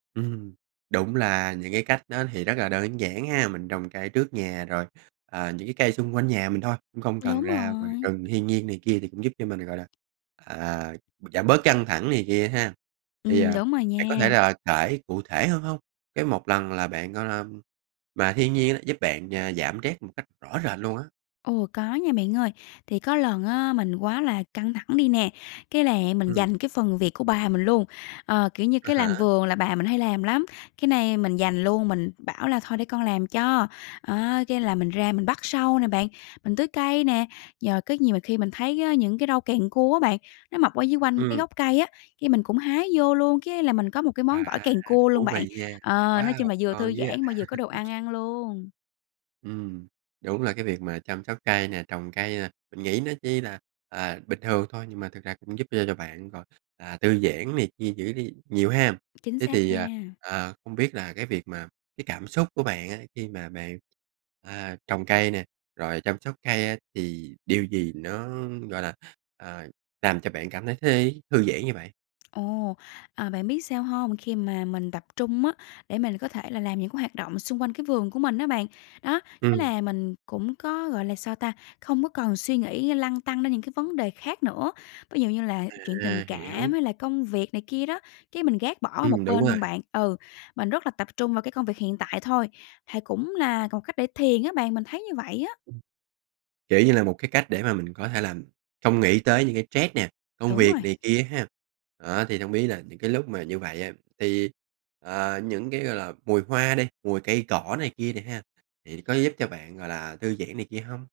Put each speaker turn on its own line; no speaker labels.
Ừm, đúng là những cái cách đó thì rất là đơn giản ha, mình trồng cây trước nhà rồi, à, những cái cây xung quanh nhà mình thôi. Cũng không cần
Đúng
ra ngoài
rồi.
rừng thiên nhiên này kia, thì cũng giúp cho mình, gọi là, à, b giảm bớt căng thẳng này kia ha. Thì, à,
Ừm, đúng rồi
bạn có thể
nha.
là kể cụ thể hơn hông? Cái một lần là bạn, gọi là mà thiên nhiên giúp bạn, à, giảm stress một cách rõ rệt luôn á.
Ồ! Có nha bạn ơi. Thì có lần á mình quá là căng thẳng đi nè, cái là mình
Ừm.
giành cái phần việc của bà mình luôn. Ờ, kiểu như,
À
cái
há.
làm vườn là bà mình hay làm lắm, cái nay mình giành luôn, mình bảo là "Thôi để con làm cho." Á, cái là mình ra mình bắt sâu nè bạn, mình tưới cây nè, nhờ có nhiều mà khi mình thấy á những cái rau càng cua á bạn, nó mọc ở dưới quanh cái
Ừm.
gốc cây á, cái mình cũng hái vô luôn, cái là mình có một cái
Wow,
món gỏi càng cua luôn
thú
bạn.
vị nha!
Ờ, nói chung
Wow,
là vừa
ngon
thư
dữ vậy!
giãn mà vừa có đồ ăn ăn luôn.
Ừm, đúng là cái việc mà chăm sóc cây nè, trồng cây nè, mình nghĩ nó chỉ là, à, bình thường thôi nhưng mà thực ra cũng giúp cho cho bạn rồi, à, tư giãn này kia giữ đi nhiều ha.
Chính
Thế
xác
thì, à,
nha.
à, không biết là cái việc mà cái cảm xúc của bạn á khi mà bạn, à, trồng cây nè, rồi chăm sóc cây á, thì điều gì nó, gọi là, ờ, làm cho bạn cảm thấy thấy thư giãn như vậy?
Ồ! À, bạn biết sao hông? Khi mà mình tập trung á để mình có thể là làm những cái hoạt động xung quanh cái vườn của mình á bạn, đó, thế
Ừm.
là mình cũng có, gọi là, sao ta không có còn suy nghĩ lăn tăn ra những cái vấn đề khác nữa. Ví dụ như là chuyện tình
À, hiểu.
cảm hay là công việc này kia đó, cái mình gác bỏ
Ừm,
một
đúng
bên
rồi.
luôn bạn. Ừ, mình rất là tập trung vào cái công việc hiện tại thôi, hài cũng là một cách để thiền á bạn. Mình thấy như vậy á.
Ừm. Kiểu như là một cái cách để mà mình có thể làm không nghĩ tới những cái stress nè, công
Đúng
việc
rồi.
này kia ha. Đó, thì hông biết là những cái lúc mà như vậy á thì, à, những cái, gọi là, mùi hoa đi, mùi cây cỏ này kia đi ha, thì có giúp cho bạn, gọi là, thư giãn này kia hông?